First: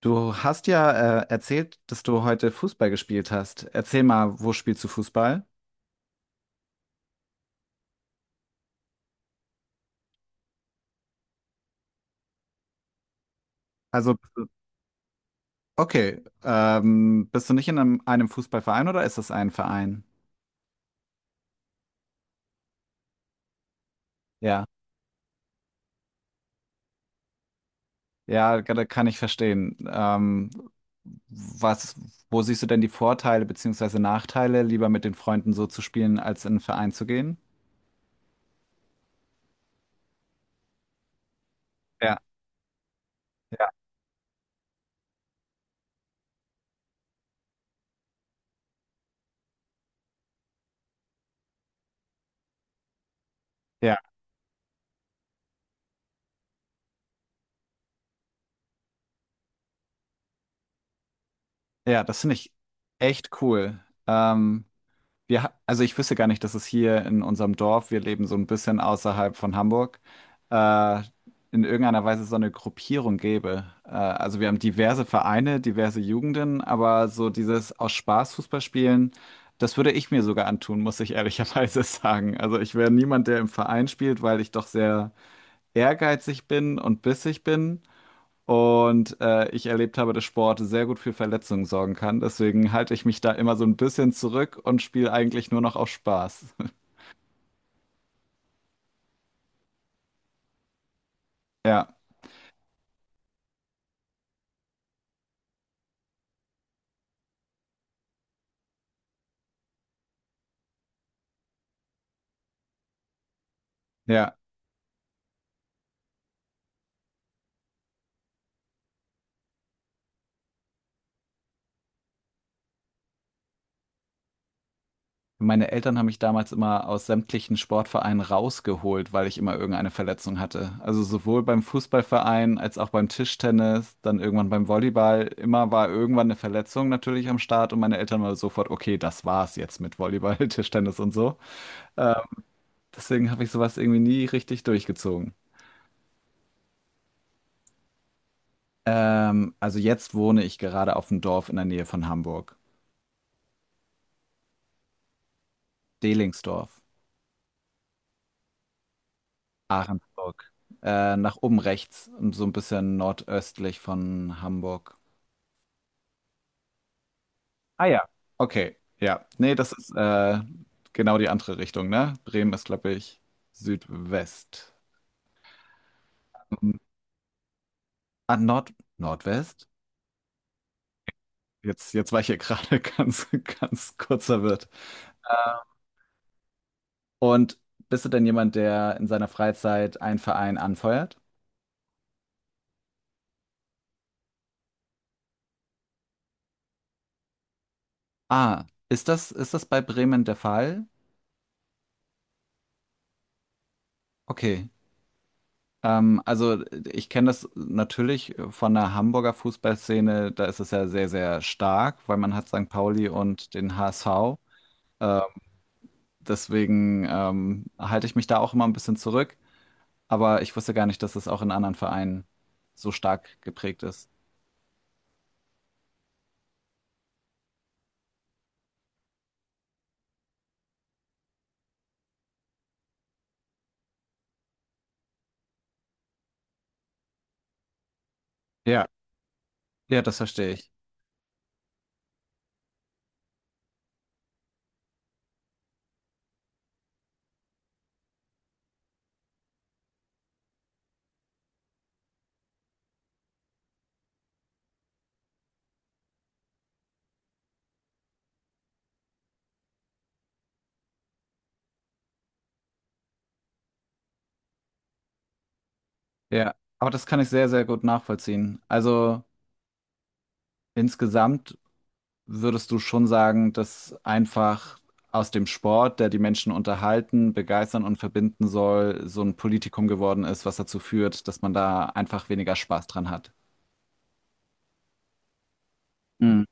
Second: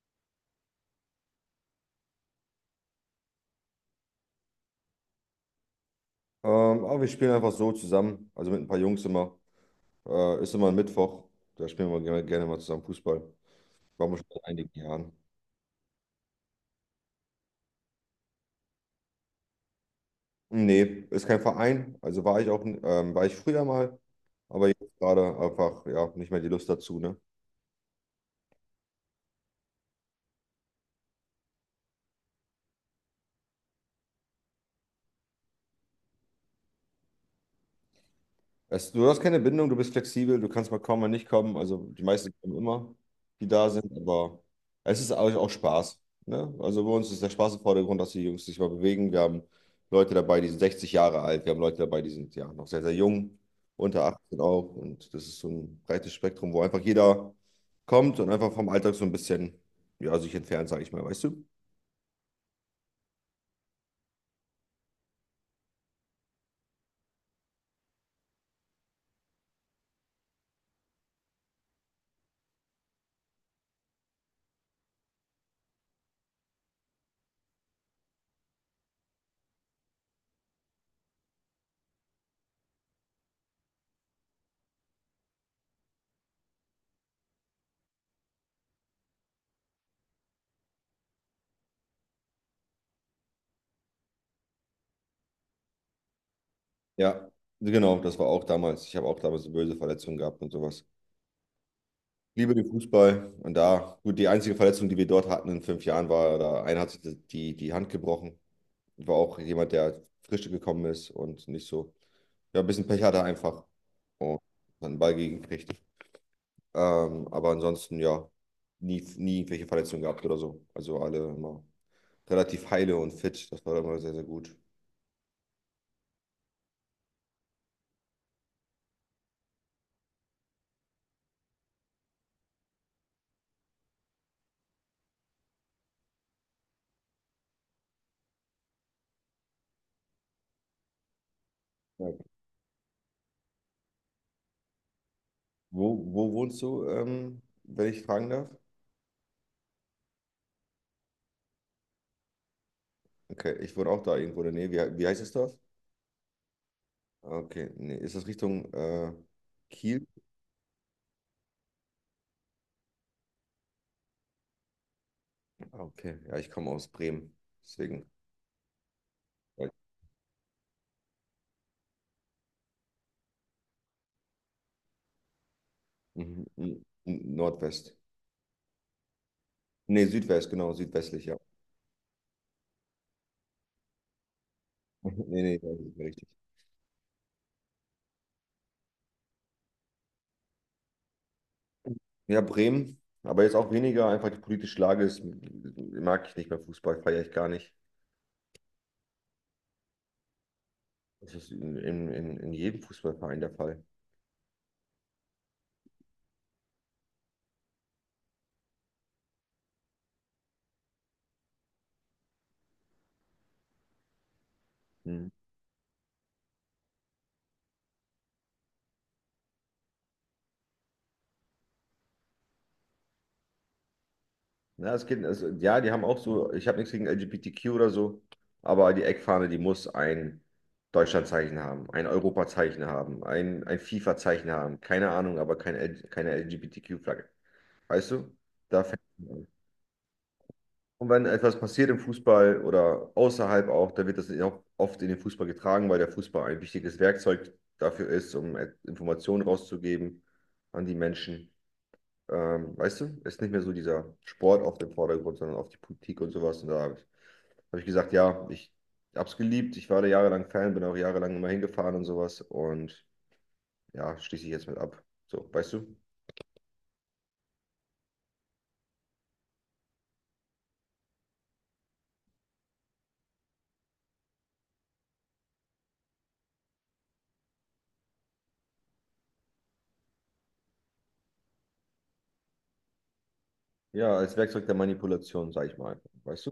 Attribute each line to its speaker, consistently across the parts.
Speaker 1: Du hast ja erzählt, dass du heute Fußball gespielt hast. Erzähl mal, wo spielst du Fußball?
Speaker 2: Aber wir spielen einfach so zusammen, also mit ein paar Jungs immer. Ist immer ein Mittwoch, da spielen wir gerne, gerne mal zusammen Fußball. Waren wir
Speaker 1: Also,
Speaker 2: schon seit einigen Jahren.
Speaker 1: okay, bist du nicht in einem Fußballverein oder ist das ein Verein?
Speaker 2: Nee, ist kein Verein, also war ich auch, war ich früher mal,
Speaker 1: Ja,
Speaker 2: aber jetzt gerade einfach, ja, nicht mehr die Lust dazu, ne?
Speaker 1: ja, da kann ich verstehen. Was, wo siehst du denn die Vorteile beziehungsweise Nachteile, lieber mit den Freunden so zu spielen, als in einen Verein zu gehen?
Speaker 2: Du hast keine Bindung, du bist flexibel, du kannst mal kommen, mal nicht kommen. Also die
Speaker 1: Ja,
Speaker 2: meisten kommen immer, die
Speaker 1: ja,
Speaker 2: da sind, aber es ist auch Spaß. Ne? Also bei uns ist der Spaß im Vordergrund, dass die Jungs sich mal bewegen. Wir haben Leute dabei, die sind 60 Jahre alt, wir haben Leute dabei, die sind ja noch sehr, sehr jung,
Speaker 1: ja,
Speaker 2: unter 18 auch. Und das ist so ein breites Spektrum, wo einfach jeder kommt und einfach vom Alltag so ein bisschen, ja, sich entfernt, sage ich mal, weißt du?
Speaker 1: ja, das finde ich echt cool. Ähm, also ich wüsste gar nicht, dass es hier in unserem Dorf, wir leben so ein bisschen außerhalb von Hamburg, äh, in irgendeiner Weise so eine Gruppierung gäbe. Also wir haben diverse Vereine, diverse Jugenden, aber so dieses aus Spaß Fußball spielen, das würde ich mir sogar antun, muss ich ehrlicherweise sagen. Also ich wäre niemand, der im Verein spielt, weil ich doch sehr ehrgeizig bin und bissig bin. Und ich erlebt habe, dass Sport sehr gut für Verletzungen sorgen kann. Deswegen halte ich mich da immer so ein bisschen zurück und spiele eigentlich nur noch auf Spaß.
Speaker 2: Ja, genau, das war auch damals. Ich habe auch damals eine böse Verletzung gehabt und sowas.
Speaker 1: Ja,
Speaker 2: Liebe den Fußball und da, gut, die einzige Verletzung, die wir dort hatten in 5 Jahren, war, da einer hat sich die Hand gebrochen. War auch jemand, der frisch gekommen ist und nicht so, ja, ein bisschen Pech hatte einfach
Speaker 1: ja.
Speaker 2: und hat einen Ball gekriegt. Aber ansonsten, ja, nie, nie irgendwelche Verletzungen gehabt oder so. Also alle immer relativ heile und fit. Das war immer sehr, sehr gut.
Speaker 1: Meine Eltern haben mich damals immer aus sämtlichen Sportvereinen rausgeholt, weil ich immer irgendeine Verletzung hatte. Also sowohl beim Fußballverein als auch beim Tischtennis, dann irgendwann beim Volleyball. Immer war irgendwann eine Verletzung natürlich am Start und meine Eltern waren sofort, okay, das war's jetzt mit Volleyball, Tischtennis und so.
Speaker 2: Ja.
Speaker 1: Deswegen habe ich sowas irgendwie nie richtig durchgezogen.
Speaker 2: Wo, wo wohnst du, wenn ich fragen darf?
Speaker 1: Also jetzt wohne ich gerade auf dem Dorf in der Nähe von Hamburg.
Speaker 2: Okay, ich wohne auch da irgendwo in der Nähe. Wie heißt das Dorf?
Speaker 1: Delingsdorf,
Speaker 2: Okay, nee, ist das Richtung Kiel?
Speaker 1: Ahrensburg. Nach oben rechts, und so ein bisschen nordöstlich von Hamburg.
Speaker 2: Ah, okay. Ja, ich komme aus Bremen.
Speaker 1: Ah ja.
Speaker 2: Deswegen.
Speaker 1: Okay, ja. Nee,
Speaker 2: äh,
Speaker 1: das ist genau die andere Richtung, ne? Bremen ist, glaube ich, Südwest.
Speaker 2: Mhm.
Speaker 1: Mhm.
Speaker 2: Nordwest.
Speaker 1: Ah, Nord Nordwest?
Speaker 2: Nee, Südwest, genau, südwestlich, ja.
Speaker 1: Jetzt war ich hier gerade ganz, ganz kurz verwirrt.
Speaker 2: Nee, nee, das ist richtig.
Speaker 1: Und bist du denn jemand, der in seiner Freizeit einen Verein anfeuert?
Speaker 2: Ja, Bremen, aber jetzt auch weniger, einfach die politische Lage ist, mag ich nicht mehr Fußball, feiere ich gar nicht.
Speaker 1: Ah, ist das bei Bremen der Fall?
Speaker 2: Das ist in jedem Fußballverein der Fall.
Speaker 1: Okay. Also ich kenne das natürlich von der Hamburger Fußballszene, da ist es ja sehr, sehr stark, weil man hat St. Pauli und den HSV. Ähm,
Speaker 2: Mhm.
Speaker 1: deswegen halte ich mich da auch immer ein bisschen zurück. Aber ich wusste gar nicht, dass es auch in anderen Vereinen so stark geprägt ist.
Speaker 2: Na, es geht, es, ja, die haben auch so, ich habe nichts gegen LGBTQ oder so, aber die Eckfahne, die muss ein Deutschlandzeichen haben, ein Europazeichen haben, ein FIFA-Zeichen haben, keine Ahnung, aber keine LGBTQ-Flagge. Weißt du? Da
Speaker 1: Ja,
Speaker 2: fängt an.
Speaker 1: ja, das verstehe ich.
Speaker 2: Und wenn etwas passiert im Fußball oder außerhalb auch, dann wird das auch oft in den Fußball getragen, weil der Fußball ein wichtiges Werkzeug dafür ist, um Informationen rauszugeben an die Menschen. Weißt du, ist nicht mehr so dieser Sport auf dem Vordergrund, sondern auf die Politik und sowas. Und da habe ich, hab ich gesagt, ja, ich habe es geliebt. Ich war da jahrelang Fan, bin auch jahrelang immer hingefahren und sowas. Und ja, schließe ich jetzt mit ab. So, weißt du?
Speaker 1: Ja, aber das kann ich sehr, sehr gut nachvollziehen. Also insgesamt würdest du schon sagen, dass einfach aus dem Sport, der die Menschen unterhalten, begeistern und verbinden soll, so ein Politikum geworden ist, was dazu führt, dass man da einfach weniger Spaß dran hat?
Speaker 2: Ja, als Werkzeug der Manipulation, sag ich mal.
Speaker 1: Mhm.
Speaker 2: Weißt du?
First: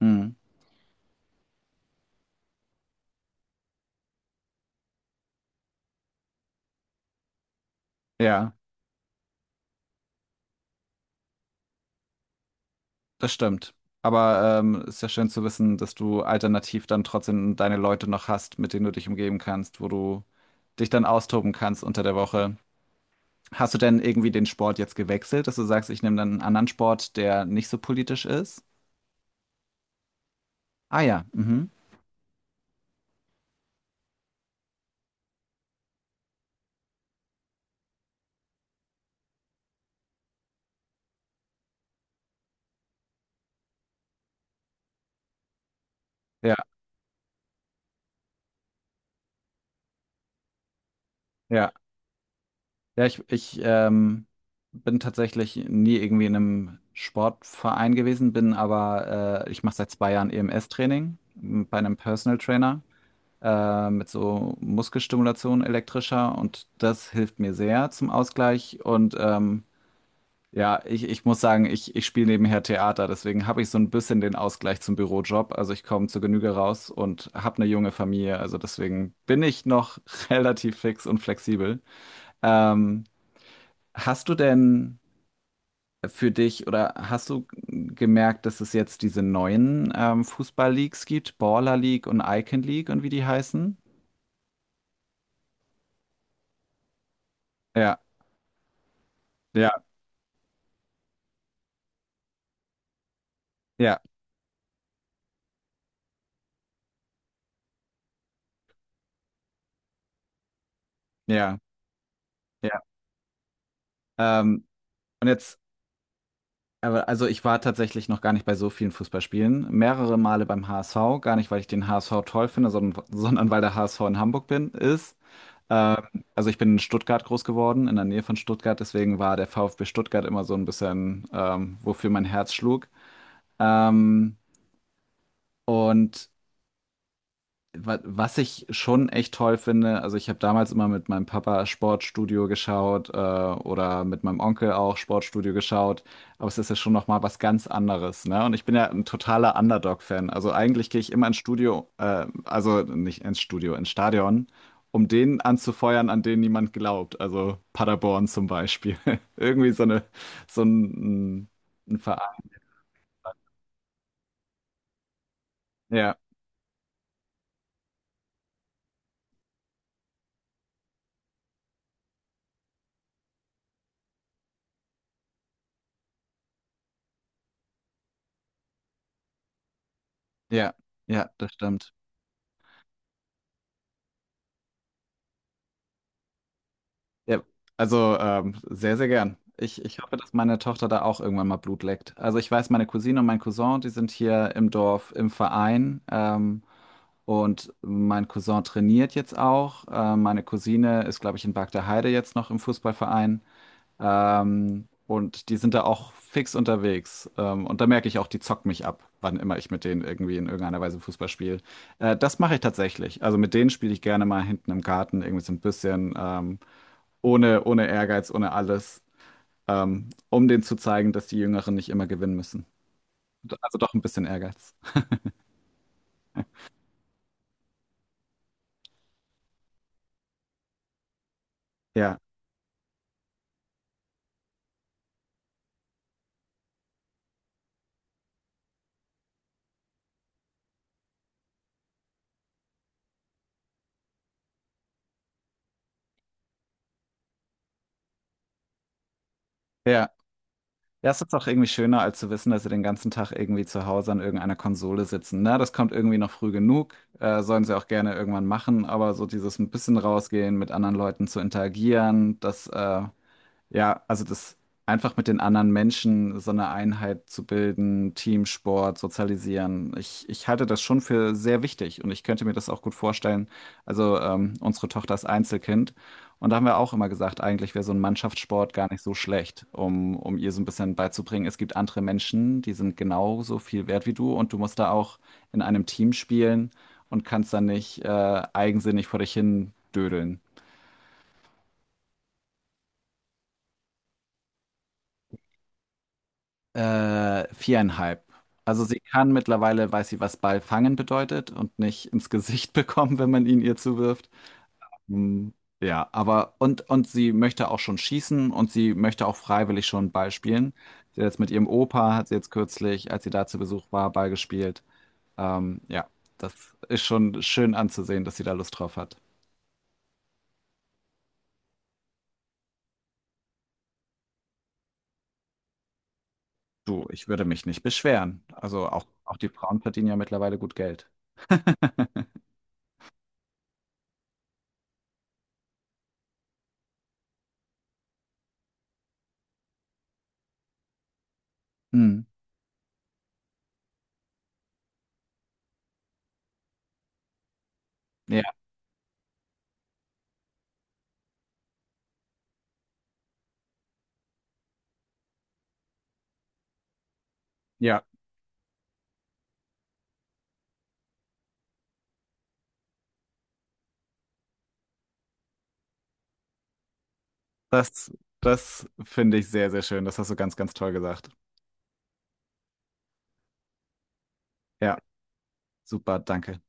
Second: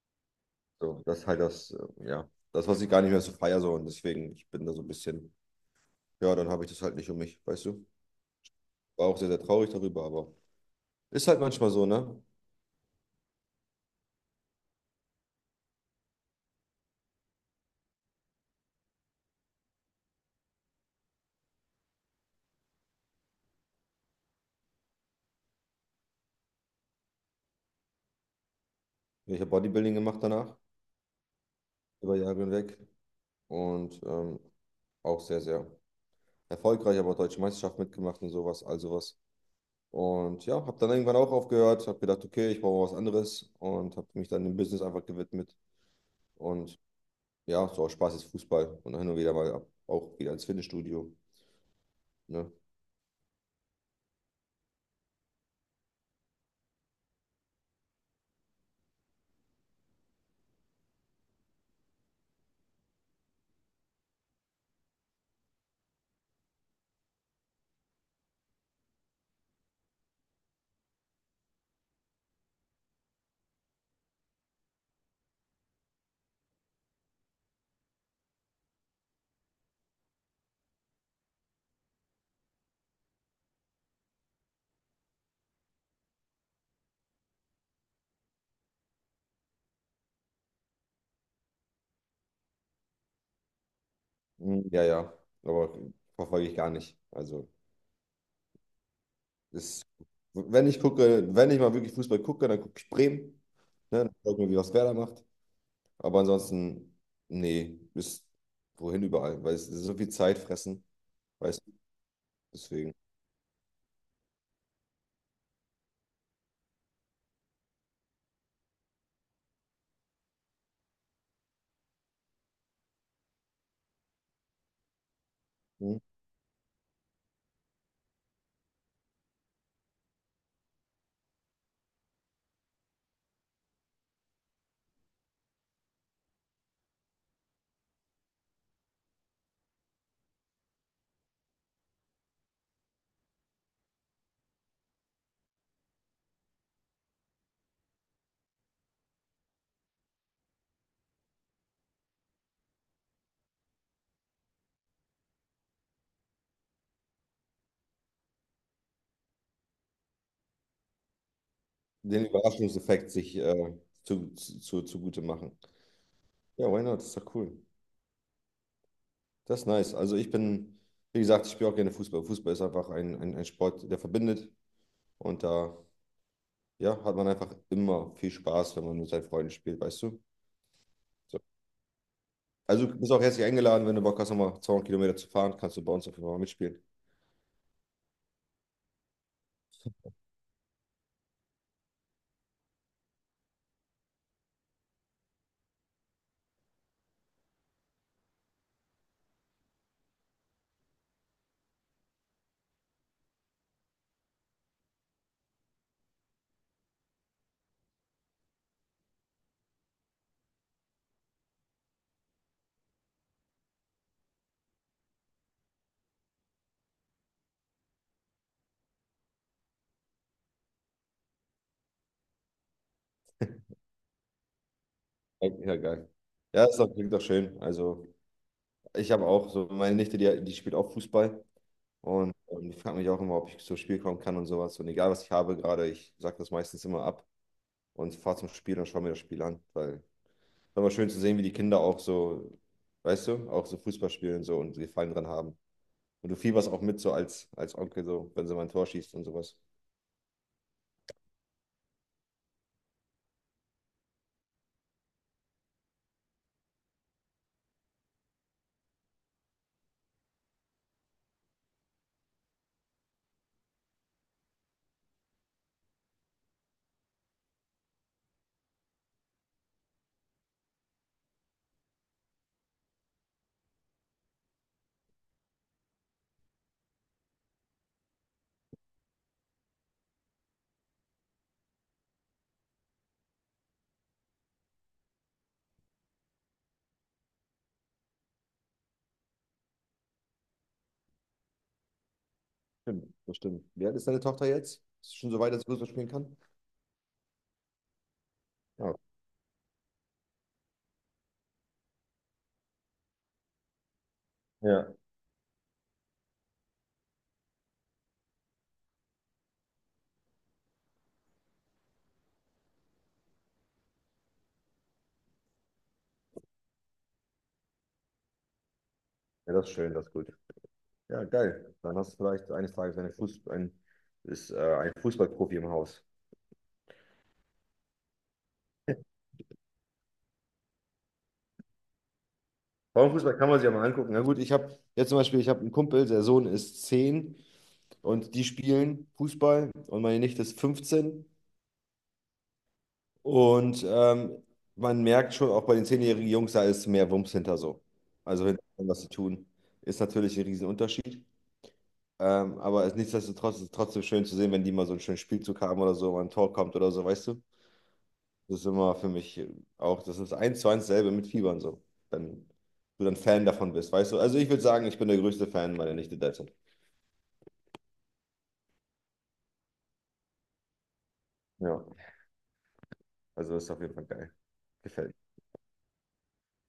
Speaker 1: Mhm.
Speaker 2: So, das ist halt das, ja, das, was ich gar nicht mehr so feier, so. Und deswegen, ich bin da so ein bisschen, ja, dann habe ich das halt nicht um mich, weißt du?
Speaker 1: Ja,
Speaker 2: War auch sehr, sehr traurig darüber, aber ist halt manchmal so, ne?
Speaker 1: das stimmt. Aber ist ja schön zu wissen, dass du alternativ dann trotzdem deine Leute noch hast, mit denen du dich umgeben kannst, wo du dich dann austoben kannst unter der Woche. Hast du denn irgendwie den Sport jetzt gewechselt, dass du sagst, ich nehme dann einen anderen Sport, der nicht so politisch ist?
Speaker 2: Ich habe Bodybuilding gemacht danach,
Speaker 1: Ah ja, mhm.
Speaker 2: über Jahre hinweg. Und auch sehr, sehr erfolgreich, aber Deutsche Meisterschaft mitgemacht und sowas, all sowas. Und ja, habe dann irgendwann auch aufgehört, habe gedacht, okay, ich brauche was anderes und habe mich dann dem Business einfach gewidmet.
Speaker 1: Ja,
Speaker 2: Und ja, so aus Spaß ist Fußball und hin und wieder mal ab, auch wieder ins Fitnessstudio.
Speaker 1: ja.
Speaker 2: Ne?
Speaker 1: Ja, ich bin tatsächlich nie irgendwie in einem Sportverein gewesen, bin aber, ich mache seit zwei Jahren EMS-Training bei einem Personal Trainer mit so Muskelstimulation elektrischer und das hilft mir sehr zum Ausgleich. Und ja, ich muss sagen, ich spiele nebenher Theater, deswegen habe ich so ein bisschen den Ausgleich zum Bürojob. Also ich komme zur Genüge raus und habe eine junge Familie, also deswegen bin ich noch relativ fix und flexibel. Ähm, Hast du denn für dich oder hast du gemerkt, dass es jetzt diese neuen Fußball-Leagues gibt, Baller League und Icon League und wie die heißen?
Speaker 2: Mm, ja, ja, aber verfolge ich gar nicht. Also,
Speaker 1: Ja, ja,
Speaker 2: ist, wenn ich gucke, wenn ich mal wirklich Fußball gucke, dann gucke ich Bremen.
Speaker 1: ja,
Speaker 2: Ne? Dann gucke ich mir, wie was Werder macht. Aber ansonsten, nee, bis wohin überall, weil es so viel Zeit fressen.
Speaker 1: ja,
Speaker 2: Weißt.
Speaker 1: ja.
Speaker 2: Deswegen.
Speaker 1: Ähm, und jetzt, aber also ich war tatsächlich noch gar nicht bei so vielen Fußballspielen, mehrere Male beim HSV, gar nicht, weil ich den HSV toll finde, sondern, sondern weil der HSV in Hamburg bin, ist. Ähm,
Speaker 2: Hm?
Speaker 1: also ich bin in Stuttgart groß geworden, in der Nähe von Stuttgart, deswegen war der VfB Stuttgart immer so ein bisschen, wofür mein Herz schlug. Ähm, und wa was ich schon echt toll finde, also ich habe damals immer mit meinem Papa Sportstudio geschaut, oder mit meinem Onkel auch Sportstudio geschaut, aber es ist ja schon noch mal was ganz anderes, ne? Und ich bin ja ein totaler Underdog-Fan. Also eigentlich gehe ich immer ins Studio, also nicht ins Studio, ins Stadion, um den anzufeuern, an den niemand glaubt. Also Paderborn zum Beispiel. Irgendwie so ein, ein
Speaker 2: Den
Speaker 1: Verein.
Speaker 2: Überraschungseffekt sich zugute machen.
Speaker 1: Ja,
Speaker 2: Ja, why not? Ist doch cool. Das ist nice. Also ich bin, wie gesagt, ich spiele auch gerne Fußball. Fußball ist einfach ein Sport, der verbindet. Und da, ja, hat man einfach immer viel Spaß, wenn man mit seinen Freunden spielt, weißt du?
Speaker 1: ja, ja,
Speaker 2: So.
Speaker 1: das stimmt.
Speaker 2: Also du bist auch herzlich eingeladen, wenn du Bock hast, nochmal 200 Kilometer zu fahren, kannst du bei uns auf jeden Fall mal mitspielen.
Speaker 1: Ja, also sehr, sehr gern. Ich hoffe, dass meine Tochter da auch irgendwann mal Blut leckt. Also ich weiß, meine Cousine und mein Cousin, die sind hier im Dorf im Verein. Und mein Cousin trainiert jetzt auch. Meine Cousine ist, glaube ich, in Bargteheide jetzt noch im Fußballverein. Und die sind da auch fix unterwegs. Und da merke ich auch, die zocken mich ab, wann immer ich mit denen irgendwie in irgendeiner Weise Fußball spiele. Das mache ich tatsächlich. Also mit denen spiele ich gerne mal hinten im Garten irgendwie so ein bisschen. Ohne Ehrgeiz, ohne alles, um denen zu zeigen, dass die Jüngeren nicht immer gewinnen müssen. Also doch ein bisschen Ehrgeiz.
Speaker 2: Ja, ja, geil. Ja, ist doch, klingt doch schön. Also ich habe auch so, meine Nichte, die spielt auch Fußball.
Speaker 1: Ja,
Speaker 2: Und ich frage mich auch immer, ob ich zum Spiel kommen kann und sowas. Und egal, was ich habe gerade, ich sage das meistens immer ab und fahre zum Spiel und schaue mir das Spiel an. Weil es ist immer schön zu sehen, wie die Kinder auch so, weißt du, auch so Fußball spielen und so und Gefallen dran haben. Und du fieberst auch mit so als Onkel, so, wenn sie mal ein Tor schießt und sowas.
Speaker 1: ja. Ja, es ist auch irgendwie schöner, als zu wissen, dass sie den ganzen Tag irgendwie zu Hause an irgendeiner Konsole sitzen. Na, das kommt irgendwie noch früh genug. Sollen sie auch gerne irgendwann machen, aber so dieses ein bisschen rausgehen, mit anderen Leuten zu interagieren, das ja, also das einfach mit den anderen Menschen so eine Einheit zu bilden, Teamsport, sozialisieren. Ich halte das schon für sehr wichtig und ich könnte mir das auch gut vorstellen. Also unsere Tochter ist Einzelkind und da haben wir auch immer gesagt, eigentlich wäre so ein Mannschaftssport gar nicht so schlecht, um ihr so ein bisschen beizubringen. Es gibt andere Menschen, die sind genauso viel wert wie du und du musst da auch in einem Team spielen und kannst dann nicht eigensinnig vor dich hin dödeln.
Speaker 2: Stimmt, das stimmt. Wie alt ist deine Tochter jetzt? Ist sie schon so weit, dass sie Fußball spielen kann?
Speaker 1: Viereinhalb. Also
Speaker 2: Ja.
Speaker 1: sie kann mittlerweile, weiß sie, was Ball fangen bedeutet und nicht ins Gesicht bekommen, wenn man ihn ihr zuwirft.
Speaker 2: Ja,
Speaker 1: Hm, ja, aber und sie möchte auch schon schießen und sie möchte auch freiwillig schon Ball spielen. Sie hat jetzt mit ihrem Opa, hat sie jetzt kürzlich, als sie da zu Besuch war, Ball gespielt. Ja, das ist schon schön anzusehen, dass sie da Lust drauf hat.
Speaker 2: ja, das ist schön, das ist gut. Ja, geil. Dann hast du vielleicht eines Tages ein Fußballprofi im Haus.
Speaker 1: Du, ich würde mich nicht beschweren. Also auch, auch die Frauen verdienen ja mittlerweile gut Geld.
Speaker 2: Frauenfußball kann man sich ja mal angucken. Na gut, ich habe jetzt zum Beispiel, ich habe einen Kumpel, der Sohn ist 10 und die spielen Fußball und meine Nichte ist 15.
Speaker 1: Hm.
Speaker 2: Und man merkt schon auch bei den 10-jährigen Jungs, da ist mehr Wumms hinter so.
Speaker 1: Ja,
Speaker 2: Also wenn was sie tun, ist natürlich ein Riesenunterschied. Aber es, nichtsdestotrotz ist es trotzdem schön zu sehen, wenn die mal so einen schönen Spielzug haben oder so, mal ein Tor kommt oder so, weißt du?
Speaker 1: ja.
Speaker 2: Das ist immer für mich auch, das ist eins zu eins selbe mit Fiebern so. Wenn du dann Fan davon bist, weißt du? Also ich würde sagen, ich bin der größte Fan meiner Nichte derzeit.
Speaker 1: Das, das finde ich sehr, sehr schön. Das hast du ganz, ganz toll gesagt.
Speaker 2: Ja, also ist auf jeden Fall geil.
Speaker 1: Ja,
Speaker 2: Gefällt mir.
Speaker 1: super, danke.